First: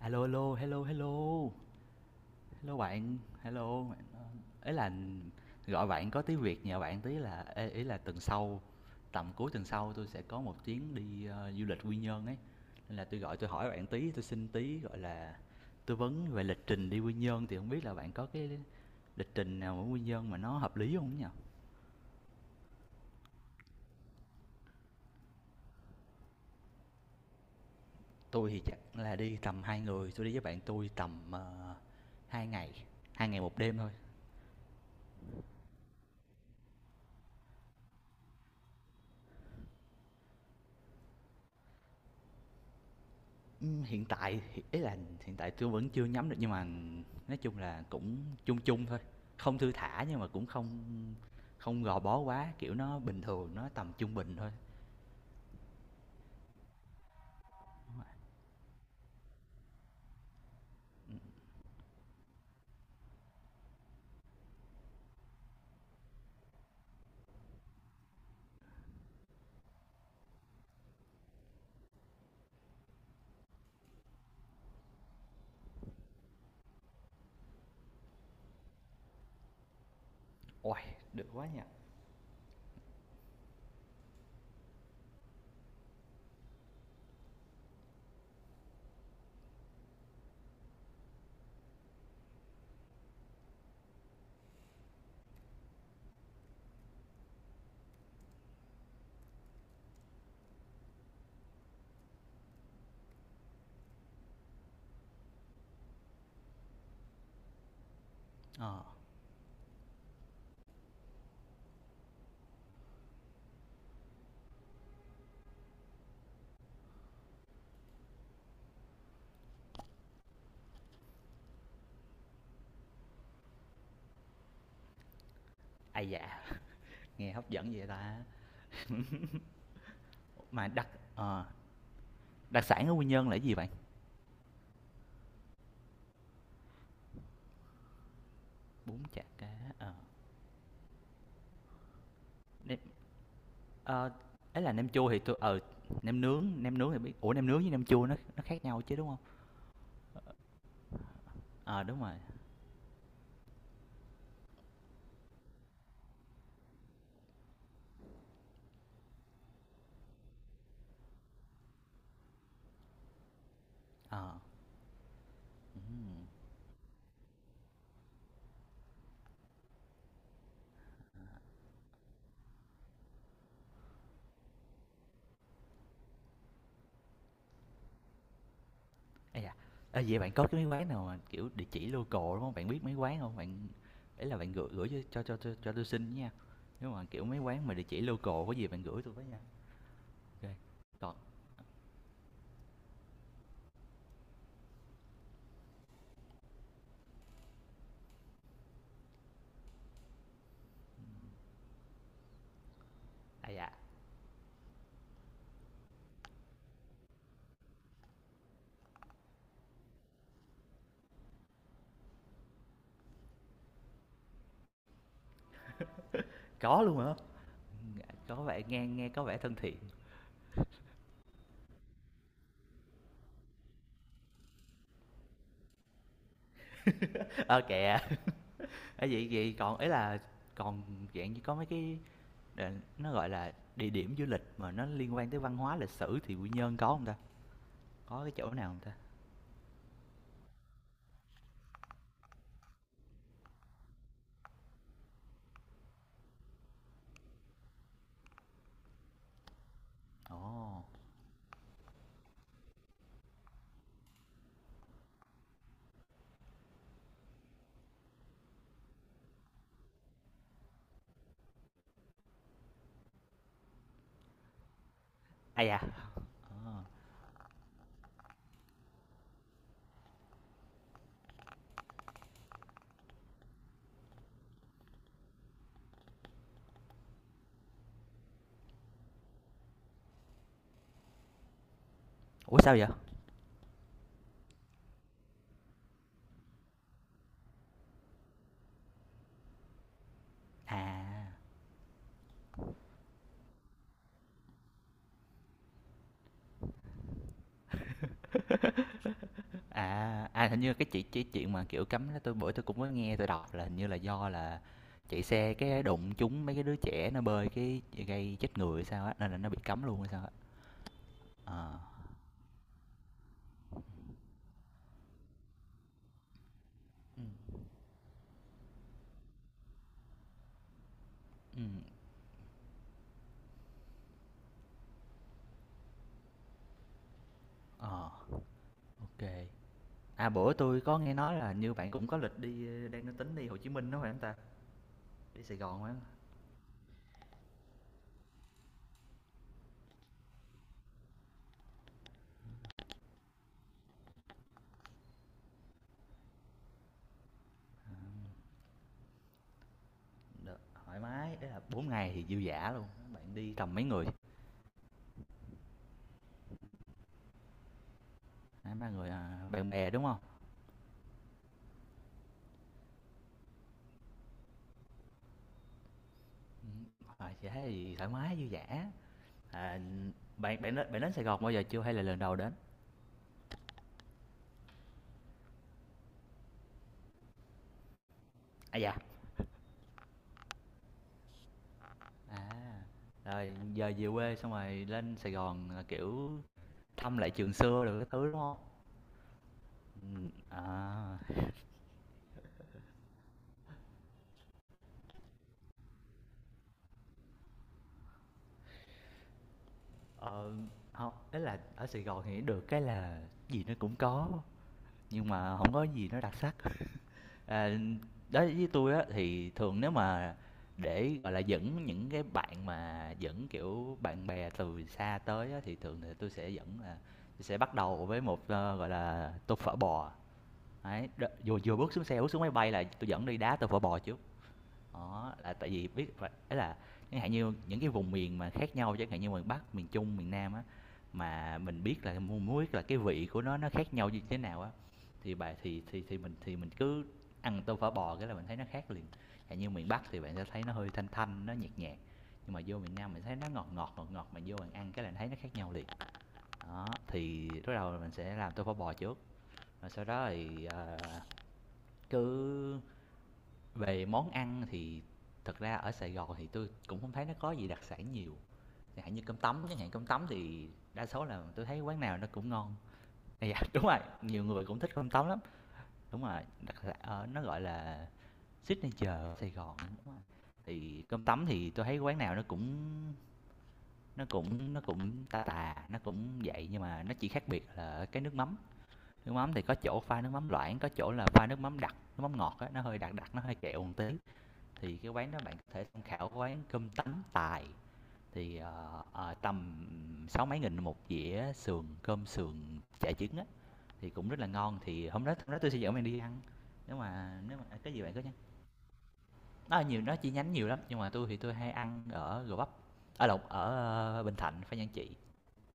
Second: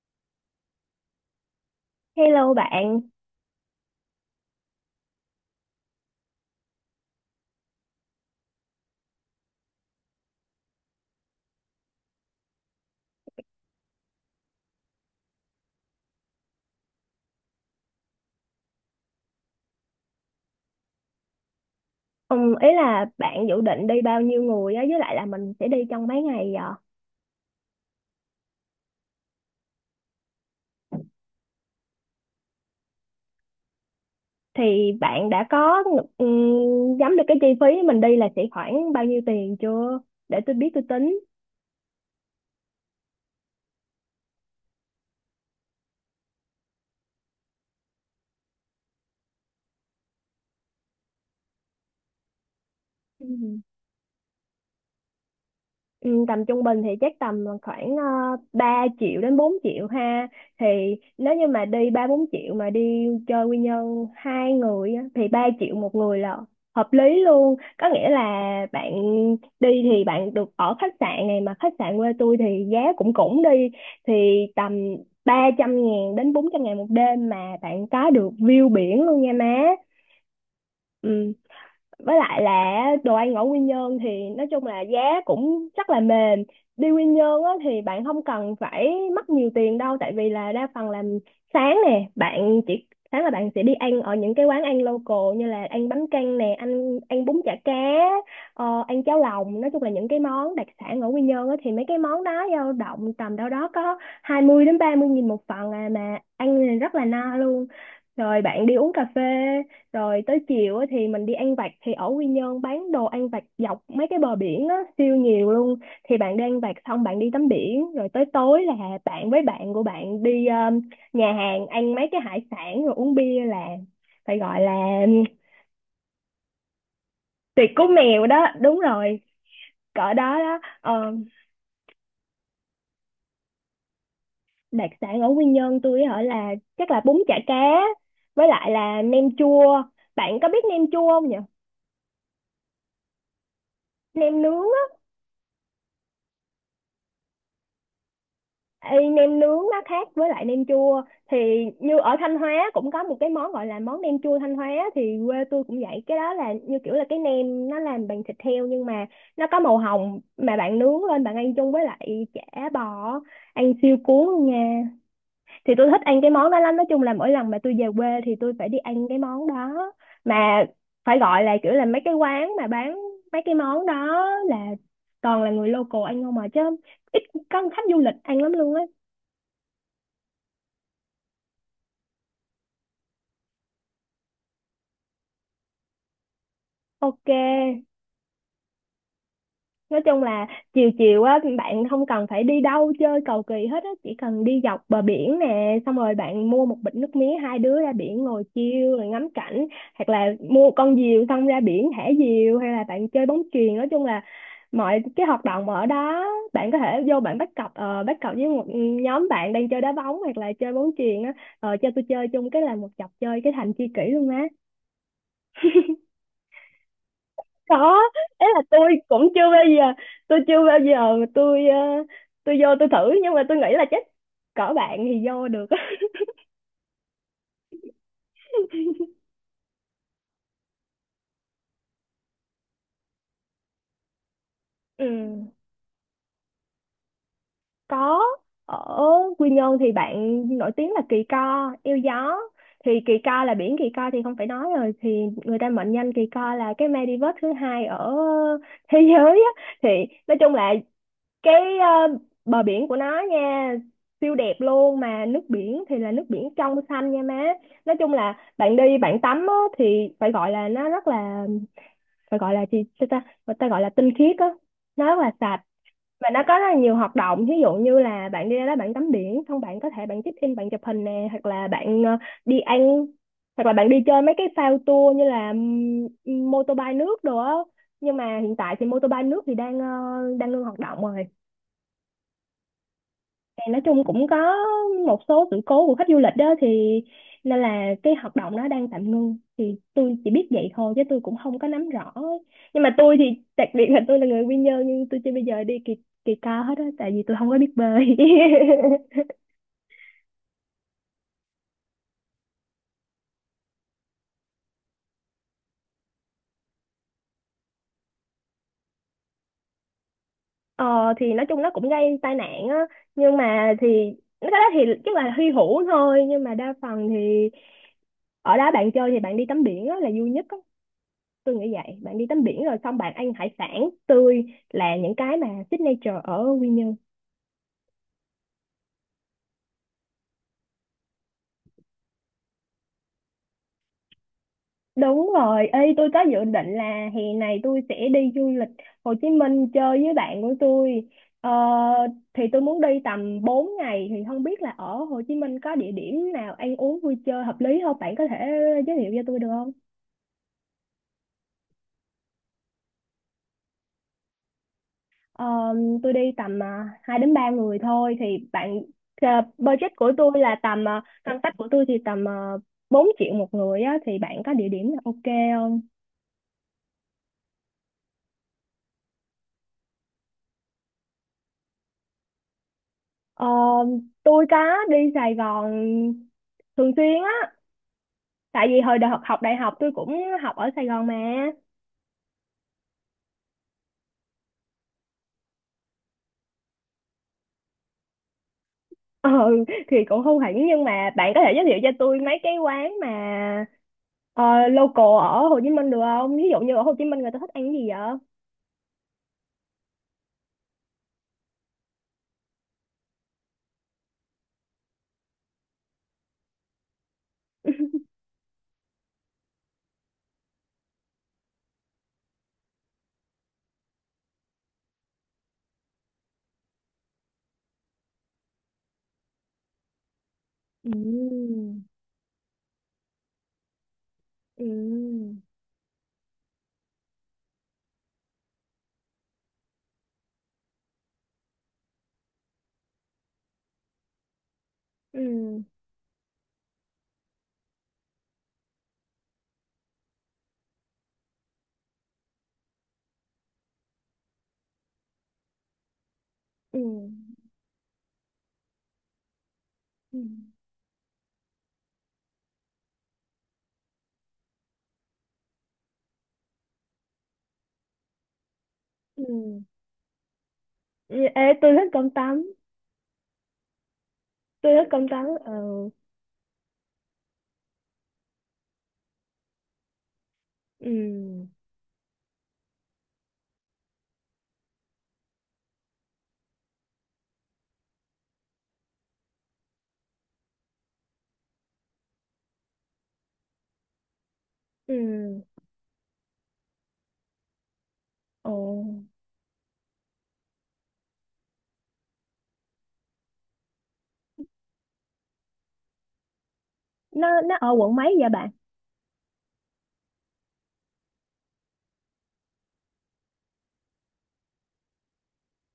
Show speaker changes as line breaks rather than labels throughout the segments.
A lô, hello, hello,
Hello
hello
bạn.
bạn, hello. Ấy là gọi bạn có tí việc nhờ bạn tí là ê, ý là tuần sau, tầm cuối tuần sau tôi sẽ có một chuyến đi du lịch Quy Nhơn ấy. Nên là tôi gọi tôi hỏi bạn tí, tôi xin tí gọi là tư vấn về lịch trình đi Quy Nhơn thì không biết là bạn có cái lịch trình nào ở Quy Nhơn mà nó hợp lý không nhỉ?
Ý là bạn dự định đi bao nhiêu người á, với lại là mình sẽ đi trong mấy ngày vậy?
Tôi thì chắc là đi tầm hai người, tôi đi với bạn tôi tầm 2 ngày, 2 ngày 1 đêm thôi.
Thì bạn đã có nhắm được cái chi phí mình đi là sẽ khoảng bao nhiêu tiền chưa? Để tôi biết tôi tính.
Hiện tại ý là hiện tại tôi vẫn chưa nhắm được nhưng mà nói chung là cũng chung chung thôi, không thư thả nhưng mà cũng không không gò bó quá, kiểu, nó bình
Ừ.
thường, nó tầm trung bình thôi.
Ừ, tầm trung bình thì chắc tầm khoảng 3 triệu đến 4 triệu ha. Thì nếu như mà đi 3 4 triệu mà đi chơi Quy Nhơn 2 người á, thì 3 triệu một người là hợp lý luôn, có nghĩa là bạn đi thì bạn được ở khách sạn, này mà khách sạn quê tôi thì giá cũng cũng đi thì tầm 300.000 đến 400.000 một đêm mà bạn có được view biển luôn nha má.
Uầy, được
Ừ,
quá nhỉ!
với lại là đồ ăn ở Quy Nhơn thì nói chung là giá cũng rất là mềm. Đi Quy Nhơn á, thì bạn không cần phải mất nhiều tiền đâu, tại vì là đa phần làm sáng nè, bạn chỉ sáng là bạn sẽ đi ăn ở những cái quán ăn local, như là ăn bánh căn nè, ăn ăn bún chả cá, ăn cháo lòng. Nói chung là những cái món đặc sản ở Quy Nhơn á, thì mấy cái món đó dao động tầm đâu đó có 20 đến 30 nghìn một phần à, mà ăn thì rất là no luôn. Rồi bạn đi
Ờ,
uống cà phê, rồi tới chiều á thì mình đi ăn vặt. Thì ở Quy Nhơn bán đồ ăn vặt dọc mấy cái bờ biển á siêu nhiều luôn, thì bạn đi ăn vặt xong bạn đi tắm biển, rồi tới tối là bạn với bạn của bạn đi nhà hàng ăn mấy cái hải sản rồi uống bia, là phải gọi là
ai dạ nghe hấp
tiệc
dẫn
của
vậy ta?
mèo đó, đúng rồi, cỡ đó đó.
Mà
Ờ,
ờ, đặc sản ở Quy Nhơn là cái gì bạn?
Đặc sản ở Quy Nhơn tôi ở là chắc là bún chả cá với lại là
Bún chả
nem
cá,
chua.
ờ,
Bạn có biết nem chua không nhỉ?
nem ờ,
Nem
ý
nướng.
là nem chua thì tôi ừ, nem nướng thì biết, ủa nem nướng với nem chua nó khác nhau chứ, đúng
Ê,
không?
nem nướng nó khác với lại nem chua, thì
Ờ,
như
đúng rồi,
ở Thanh Hóa cũng có một cái món gọi là món nem chua Thanh Hóa, thì quê tôi cũng vậy. Cái đó là như kiểu là cái nem nó làm bằng thịt heo nhưng mà nó có màu hồng, mà bạn nướng lên bạn ăn chung với lại chả bò, ăn siêu
ờ,
cuốn luôn nha. Thì tôi thích
ừm.
ăn cái món đó lắm, nói chung là mỗi lần mà tôi về quê thì tôi phải đi ăn cái món đó, mà phải gọi là kiểu là mấy cái quán mà bán mấy cái món đó là toàn là người local ăn không mà chứ, ít có khách du lịch ăn lắm luôn á.
À da, ơ, vậy bạn có cái mấy quán nào mà, kiểu, địa chỉ local, đúng không? Bạn biết mấy quán không bạn? Ấy là bạn gửi gửi cho tui xin nha, nếu mà, kiểu,
Ok,
mấy quán mà địa chỉ local có gì bạn gửi tôi với nha.
nói chung là
Ô.
chiều
Còn
chiều á bạn không cần phải đi đâu chơi cầu kỳ hết á, chỉ cần đi dọc bờ biển nè, xong rồi bạn mua một bịch nước mía hai đứa ra biển ngồi chiêu rồi ngắm cảnh, hoặc là mua con diều xong ra biển thả diều, hay là bạn chơi bóng
à da,
chuyền. Nói chung là mọi cái hoạt động ở đó bạn có thể vô, bạn bắt cặp với một nhóm bạn đang chơi đá bóng hoặc là chơi bóng chuyền á, cho tôi chơi chung cái là một chọc chơi cái thành tri kỷ luôn má.
có luôn hả?
Có,
Có
ấy là
vẻ nghe nghe có vẻ thân thiện.
tôi chưa bao giờ mà tôi vô tôi thử, nhưng mà tôi nghĩ là chắc cỡ bạn thì vô được á.
Ờ, kìa, ơ, vậy vậy còn ấy là còn dạng như có mấy cái đền nó, gọi là, địa điểm du lịch mà nó
Ừ,
liên quan tới văn hóa, lịch sử thì Quy Nhơn có không ta?
có.
Có cái chỗ nào không ta?
Ở Quy Nhơn thì bạn nổi tiếng là Kỳ Co Yêu Gió. Thì Kỳ Co là biển Kỳ Co thì không phải nói rồi, thì người ta mệnh danh Kỳ Co là cái Maldives thứ hai ở thế giới á. Thì nói
Ồ,
chung là cái bờ biển của nó nha siêu đẹp luôn, mà nước biển thì là nước biển trong xanh nha má. Nói chung là bạn đi bạn tắm á, thì phải gọi là nó rất là, phải gọi là gì sao ta, người ta gọi là tinh khiết á, nó rất là sạch.
à da,
Và nó có rất
ờ,
là nhiều hoạt động, ví dụ như là bạn đi ra đó bạn tắm biển xong bạn có thể bạn check in bạn chụp hình nè, hoặc là bạn đi ăn, hoặc là bạn đi chơi mấy cái phao tour như là mô tô bay nước đồ á. Nhưng mà hiện tại thì mô tô bay nước thì đang ngưng hoạt động rồi.
ủa, sao vậy?
Thì nói chung cũng có một số sự cố của khách du lịch đó, thì nên là cái hoạt động nó đang tạm ngưng, thì tôi chỉ biết vậy
À.
thôi chứ tôi cũng không có nắm rõ. Nhưng mà tôi thì, đặc biệt là tôi là người Quy Nhơn nhưng tôi chưa bao giờ đi kỳ kỳ Cao hết á, tại vì tôi không có biết bơi.
À, à, hình như cái chị cái chuyện mà, kiểu, cấm đó tôi bữa tôi cũng có nghe tôi đọc là hình như là do là chạy xe cái đụng trúng mấy cái đứa trẻ nó bơi cái gây chết người hay sao á, nên là nó bị cấm luôn hay sao á.
Ờ thì nói chung nó
Ờ.
cũng gây tai nạn á, nhưng mà thì cái đó thì chắc là hy hữu thôi. Nhưng mà đa phần thì
Ừ.
ở đó bạn chơi thì bạn đi tắm biển á là vui nhất á, tôi nghĩ
Ừm,
vậy. Bạn đi tắm biển rồi xong bạn ăn hải sản tươi, là những cái mà signature ở Quy Nhơn.
ờ, ok. À, bữa tôi có nghe nói là hình như bạn cũng có lịch đi, đang tính đi Hồ Chí Minh đó phải không ta?
Đúng
Đi Sài
rồi, ê
Gòn phải không?
tôi có dự định là hè này tôi sẽ đi du lịch Hồ Chí Minh chơi với bạn của tôi. ờ, thì tôi muốn đi tầm 4 ngày, thì không biết là ở Hồ Chí Minh có địa điểm nào ăn uống vui chơi hợp lý không, bạn có thể giới thiệu cho tôi được không?
Được, thoải mái, đấy là 4 ngày thì dư dả luôn, bạn đi tầm mấy người?
Ờ, tôi đi tầm 2 đến 3 người thôi. Thì
Hai
bạn,
3 người,
ờ,
à, bạn bè,
budget
đúng
của
không?
tôi là tầm, ngân sách của tôi thì tầm uh, 4 triệu một người á, thì bạn có địa điểm nào ok không?
Ừm, ờ, thế thì thoải mái dư dả. À, bạn bạn đến Sài Gòn bao giờ chưa hay là lần đầu đến?
Ờ, tôi có đi Sài Gòn thường xuyên á, tại
À
vì
dạ.
hồi đại học học đại học tôi cũng học ở Sài Gòn mà.
À, rồi giờ về quê xong rồi lên Sài Gòn là, kiểu, thăm lại trường xưa đồ cái thứ, đúng không?
Ừ thì cũng không hẳn, nhưng mà
À,
bạn có thể giới thiệu cho tôi mấy cái quán mà ờ, local ở Hồ Chí Minh được không? Ví dụ như ở Hồ Chí Minh người ta thích ăn cái gì vậy?
ờ, hông, ý là ở Sài Gòn thì được cái là gì nó cũng có, nhưng mà không có gì nó đặc sắc. À, đối với tôi á thì thường nếu mà để, gọi là, dẫn những cái bạn mà dẫn, kiểu, bạn bè từ xa tới á thì thường thì tôi sẽ dẫn là tui sẽ bắt đầu với một, ơ, gọi là, tô phở bò.
Ừ.
Ấy, đ vừa vừa bước xuống xe, bước xuống máy bay là tôi dẫn đi đá tô phở bò trước.
Ừ.
Đó, là tại vì biết phải ấy là chẳng hạn như những cái vùng miền mà khác nhau, chẳng hạn như miền Bắc, miền Trung, miền Nam á, mà mình biết là mu muốn biết là cái vị của nó khác nhau như thế nào á, thì bà
Ừ.
thì mình cứ ăn tô phở bò cái là mình thấy nó khác liền. Chẳng như miền Bắc thì bạn sẽ thấy nó hơi thanh thanh, nó nhạt nhạt, nhưng mà vô miền Nam mình thấy nó ngọt ngọt, ngọt ngọt, mà vô bạn ăn cái là thấy nó khác nhau liền.
Ừ.
Đó, thì lúc đầu là mình sẽ làm tô phở bò trước, rồi sau
Ừ.
đó thì, ờ, cứ về món ăn thì thật ra ở Sài Gòn thì tôi cũng không thấy nó có gì đặc sản nhiều, chẳng hạn như
Ừ.
cơm tấm chẳng hạn, cơm tấm thì đa
Ừ,
số là
ê
tôi
tôi
thấy
thích
quán
cơm
nào nó
tấm,
cũng ngon. À, dạ, đúng rồi, nhiều người
tôi
cũng
thích
thích
cơm
cơm
tấm.
tấm lắm,
Ừ.
đúng rồi, đặc sản ờ, nó, gọi là, signature ở Sài Gòn, đúng rồi. Thì cơm
Ừ.
tấm thì tôi thấy quán nào nó cũng tà tà, nó cũng vậy, nhưng mà nó chỉ khác biệt là ở cái nước mắm. Nước mắm thì có chỗ pha nước mắm loãng, có chỗ là pha nước mắm đặc, nước mắm ngọt á, nó hơi đặc đặc, nó hơi kẹo một tí thì cái quán đó
Ừ.
bạn có thể tham khảo quán cơm tấm tài
Ồ,
thì tầm sáu mấy nghìn một dĩa sườn cơm sườn chả trứng á thì cũng rất là ngon thì hôm đó tôi sẽ dẫn bạn đi ăn
nó
nếu mà
ở
à, cái
quận
gì bạn
mấy
cứ
vậy
nhắn.
bạn?
Nó nhiều nó chi nhánh nhiều lắm nhưng mà tôi thì tôi hay ăn ở Gò Vấp, ở Lộc, ở ờ, Bình Thạnh, Phan Giang trị,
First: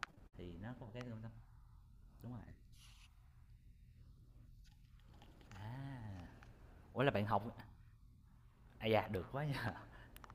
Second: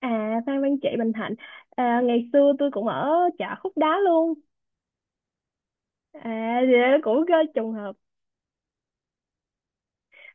À,
thì
Phan
nó
Văn
có
Trị
một cái
Bình
cơm tấm
Thạnh. À, ngày
đúng rồi.
xưa tôi cũng ở chợ Khúc Đá luôn.
À
À thì đó
ủa là
cũng
bạn
có
học,
trùng hợp.
à dạ được quá nha,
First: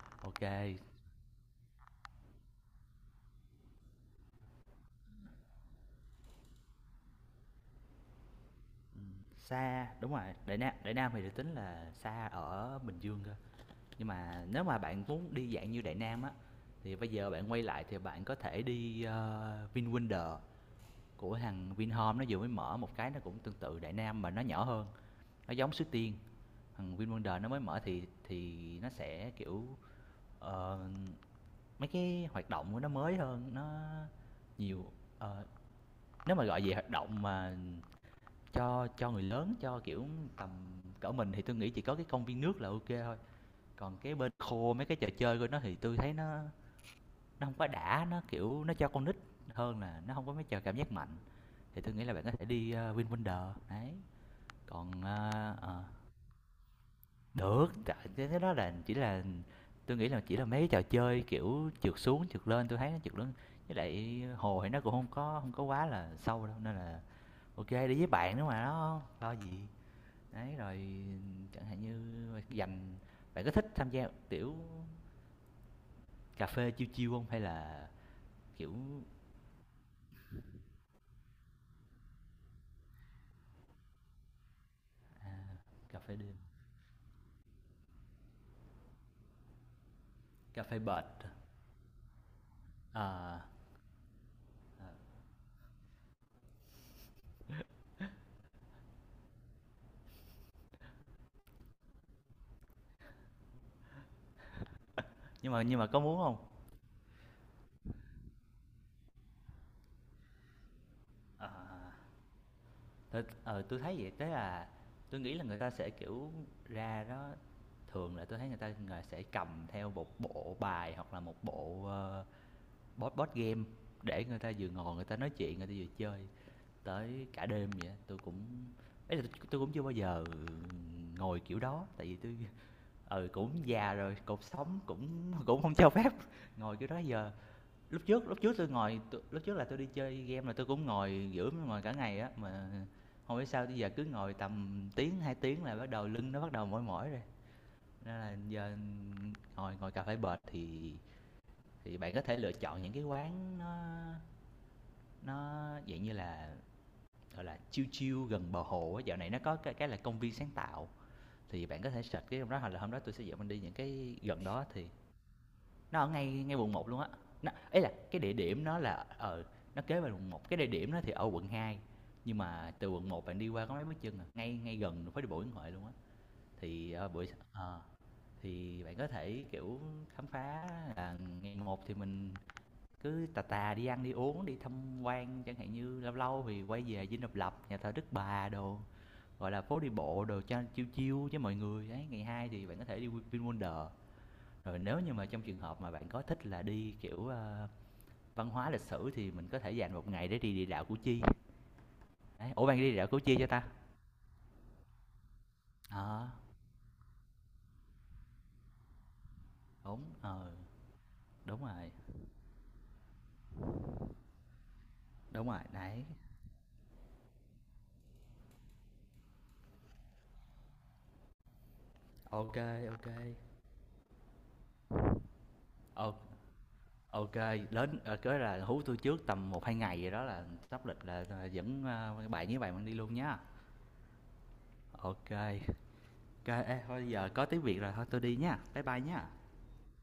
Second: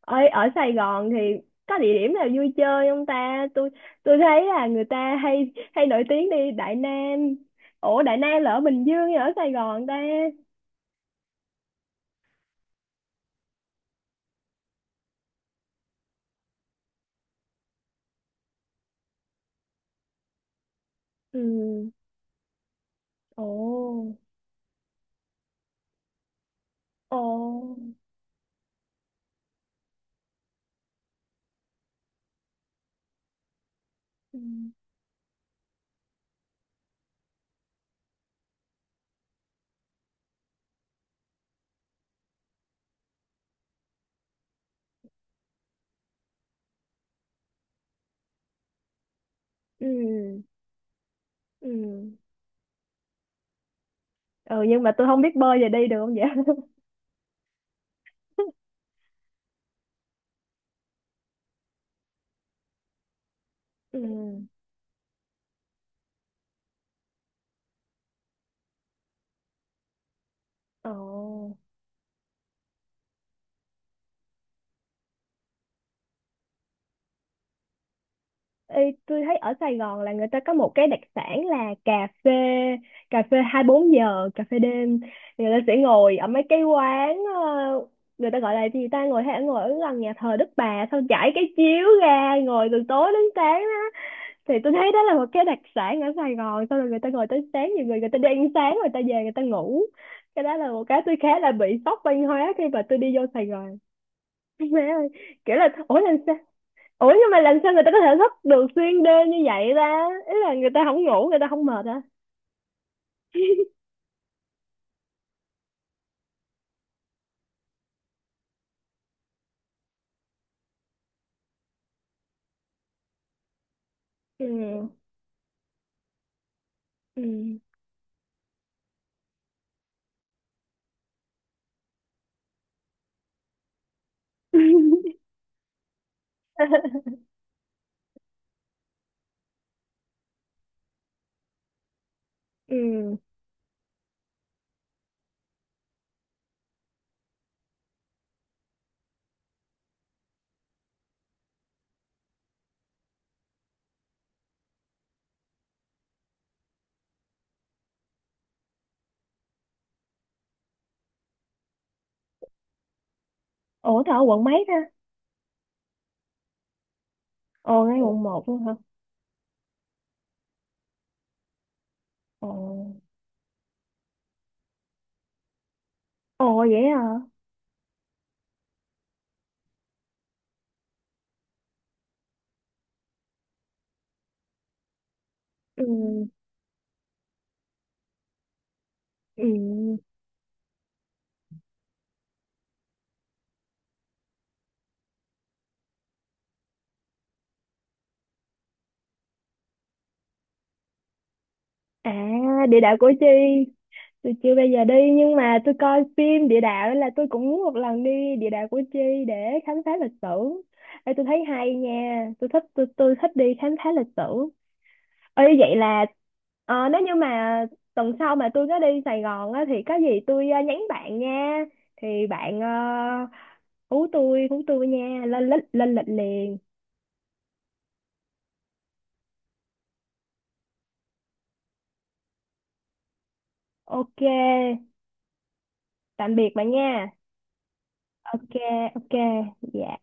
ở
ok.
ở Sài Gòn thì có địa điểm nào vui chơi không ta? Tôi thấy là người ta hay hay nổi tiếng đi Đại Nam. Ủa Đại Nam là ở Bình Dương hay ở Sài Gòn
Xa
ta?
đúng rồi, Đại Nam, Đại Nam thì được tính là xa, ở Bình Dương cơ, nhưng mà nếu mà bạn muốn đi dạng như Đại Nam á thì bây giờ bạn quay lại thì bạn có thể đi VinWonder của
Ừ.
thằng Vinhome, nó vừa mới mở một cái, nó cũng
Ồ.
tương tự Đại Nam mà nó nhỏ hơn, nó giống Suối Tiên. Thằng VinWonder nó mới
Ồ.
mở thì nó sẽ kiểu, ờ, mấy cái hoạt động của nó mới hơn nó
Ừ.
nhiều. Ờ, nếu mà gọi về hoạt động mà cho người lớn cho kiểu tầm cỡ mình thì tôi nghĩ chỉ có cái công viên nước là ok thôi, còn cái bên khô mấy cái trò chơi của nó thì tôi thấy nó không có đã, nó, kiểu, nó cho con nít hơn,
Ừ.
là nó không có mấy trò cảm giác mạnh,
Ừ.
thì tôi nghĩ là bạn có thể đi, ơ, VinWonders, đấy.
Ừ nhưng mà
Còn,
tôi không biết
ơ,
bơi, giờ
ờ,
đi được không vậy?
được, cái đó là chỉ là tôi nghĩ là chỉ là mấy trò chơi, kiểu, trượt xuống, trượt lên, tôi thấy nó trượt lên với
Ừ.
lại hồ thì nó cũng không có quá là sâu đâu, nên là ok đi với bạn nữa mà, nó. Lo gì. Đấy, rồi
Ồ.
chẳng hạn như dành bạn có thích tham gia, kiểu, cà phê chill chill không hay là, kiểu,
Ê, tôi thấy ở Sài Gòn là người ta có một cái đặc sản là cà phê, cà phê 24 giờ, cà phê đêm. Người ta sẽ
cà
ngồi
phê
ở
đêm,
mấy cái quán, người ta gọi là gì ta, ngồi hay ngồi ở gần nhà thờ Đức
cà phê
Bà
bệt?
xong trải cái chiếu ra ngồi từ tối đến
Ờ,
sáng. Thì tôi thấy đó là một cái đặc sản ở Sài Gòn. Xong rồi người ta ngồi tới sáng, nhiều người người ta đi ăn sáng người ta về người ta ngủ. Cái đó là một cái tôi khá là bị sốc văn hóa khi mà tôi đi vô Sài Gòn. Má ơi,
nhưng
kiểu
mà
là
nhưng mà
ủa
có
làm
muốn
sao,
không?
ủa nhưng mà làm sao người ta có thể thức được xuyên đêm như vậy ta, ý là người ta không ngủ người ta
Ờ,
không mệt hả?
tui thấy vậy, tức là tôi nghĩ là người ta sẽ, kiểu, ra đó thường là tôi thấy người ta người sẽ cầm theo một bộ bài hoặc là một bộ, ơ, board board game để người
Ừ.
ta vừa ngồi người ta nói chuyện, người ta vừa chơi
Ừ.
tới cả đêm vậy á. Tui cũng ý là tui cũng chưa bao giờ ngồi kiểu đó, tại vì tôi ừ, cũng già rồi, cột sống cũng cũng không cho phép ngồi kiểu đó giờ. Lúc trước tôi ngồi t- lúc trước là tôi đi chơi game là tôi cũng ngồi giữa ngồi cả ngày á mà
Ừ.
không biết sao bây giờ cứ ngồi tầm tiếng 2 tiếng là bắt đầu lưng nó bắt đầu mỏi mỏi rồi, nên là giờ ngồi ngồi cà phê bệt thì bạn có thể lựa chọn những cái quán nó dạng như là gọi là chill chill gần bờ hồ á, dạo này nó có cái là công viên sáng tạo thì bạn có thể search cái hôm đó hoặc là hôm đó tôi sẽ dẫn mình đi những
Ủa
cái
tao ở
gần
quận mấy
đó
ta?
thì. Nó ở ngay ngay quận một luôn á. Ấy
Ồ
là
ngay
cái
quận
địa
một
điểm
luôn hả?
nó là ờ, nó kế bên quận một, cái địa điểm nó thì ở quận 2 nhưng
Ồ.
mà từ quận một bạn đi qua có mấy bước chân à, ngay ngay gần đường phố đi bộ Nguyễn Huệ luôn á.
Ồ vậy
Thì,
hả?
ờ, thì bạn có thể, kiểu, khám phá là ngày một thì mình cứ tà tà đi ăn đi uống, đi tham quan, chẳng hạn
Ừ.
như lâu lâu thì quay về Dinh Độc Lập, nhà thờ Đức Bà đồ,
Ừ.
gọi là, phố đi bộ đồ cho chiêu chiêu với mọi người. Ấy ngày hai thì bạn có thể đi Vin, rồi nếu như mà trong trường hợp mà bạn có thích là đi, kiểu, ơ, văn hóa lịch sử thì mình có thể dành một ngày để đi địa đạo Củ Chi.
À,
Đấy, ủa, bạn
địa
đi
đạo
địa
Củ
đạo Củ
Chi
Chi cho ta?
tôi chưa bây giờ đi, nhưng mà tôi coi
Ờ,
phim địa đạo nên là tôi cũng muốn một lần đi địa đạo Củ Chi để khám phá lịch sử.
ờ,
Ê, tôi thấy
đúng
hay
rồi,
nha, tôi thích, tôi thích đi khám phá lịch sử. Ê,
đúng rồi,
vậy
đấy.
là nếu như mà tuần sau mà tôi có đi Sài Gòn á, thì có gì tôi nhắn bạn nha. Thì
Ok,
bạn,
ok, ô kê,
hú tôi nha, lên lịch liền.
đến ờ, cái là hú tôi trước tầm một hai ngày gì đó là sắp lịch là, à, dẫn, a, bạn với bạn mình đi luôn nhá.
Ok,
Ok, ok,
tạm biệt bạn
ê, thôi
nha.
giờ có tiếng Việt rồi, thôi tôi đi
Ok.
nhá, bye bye
Ok.
nhá.
Dạ.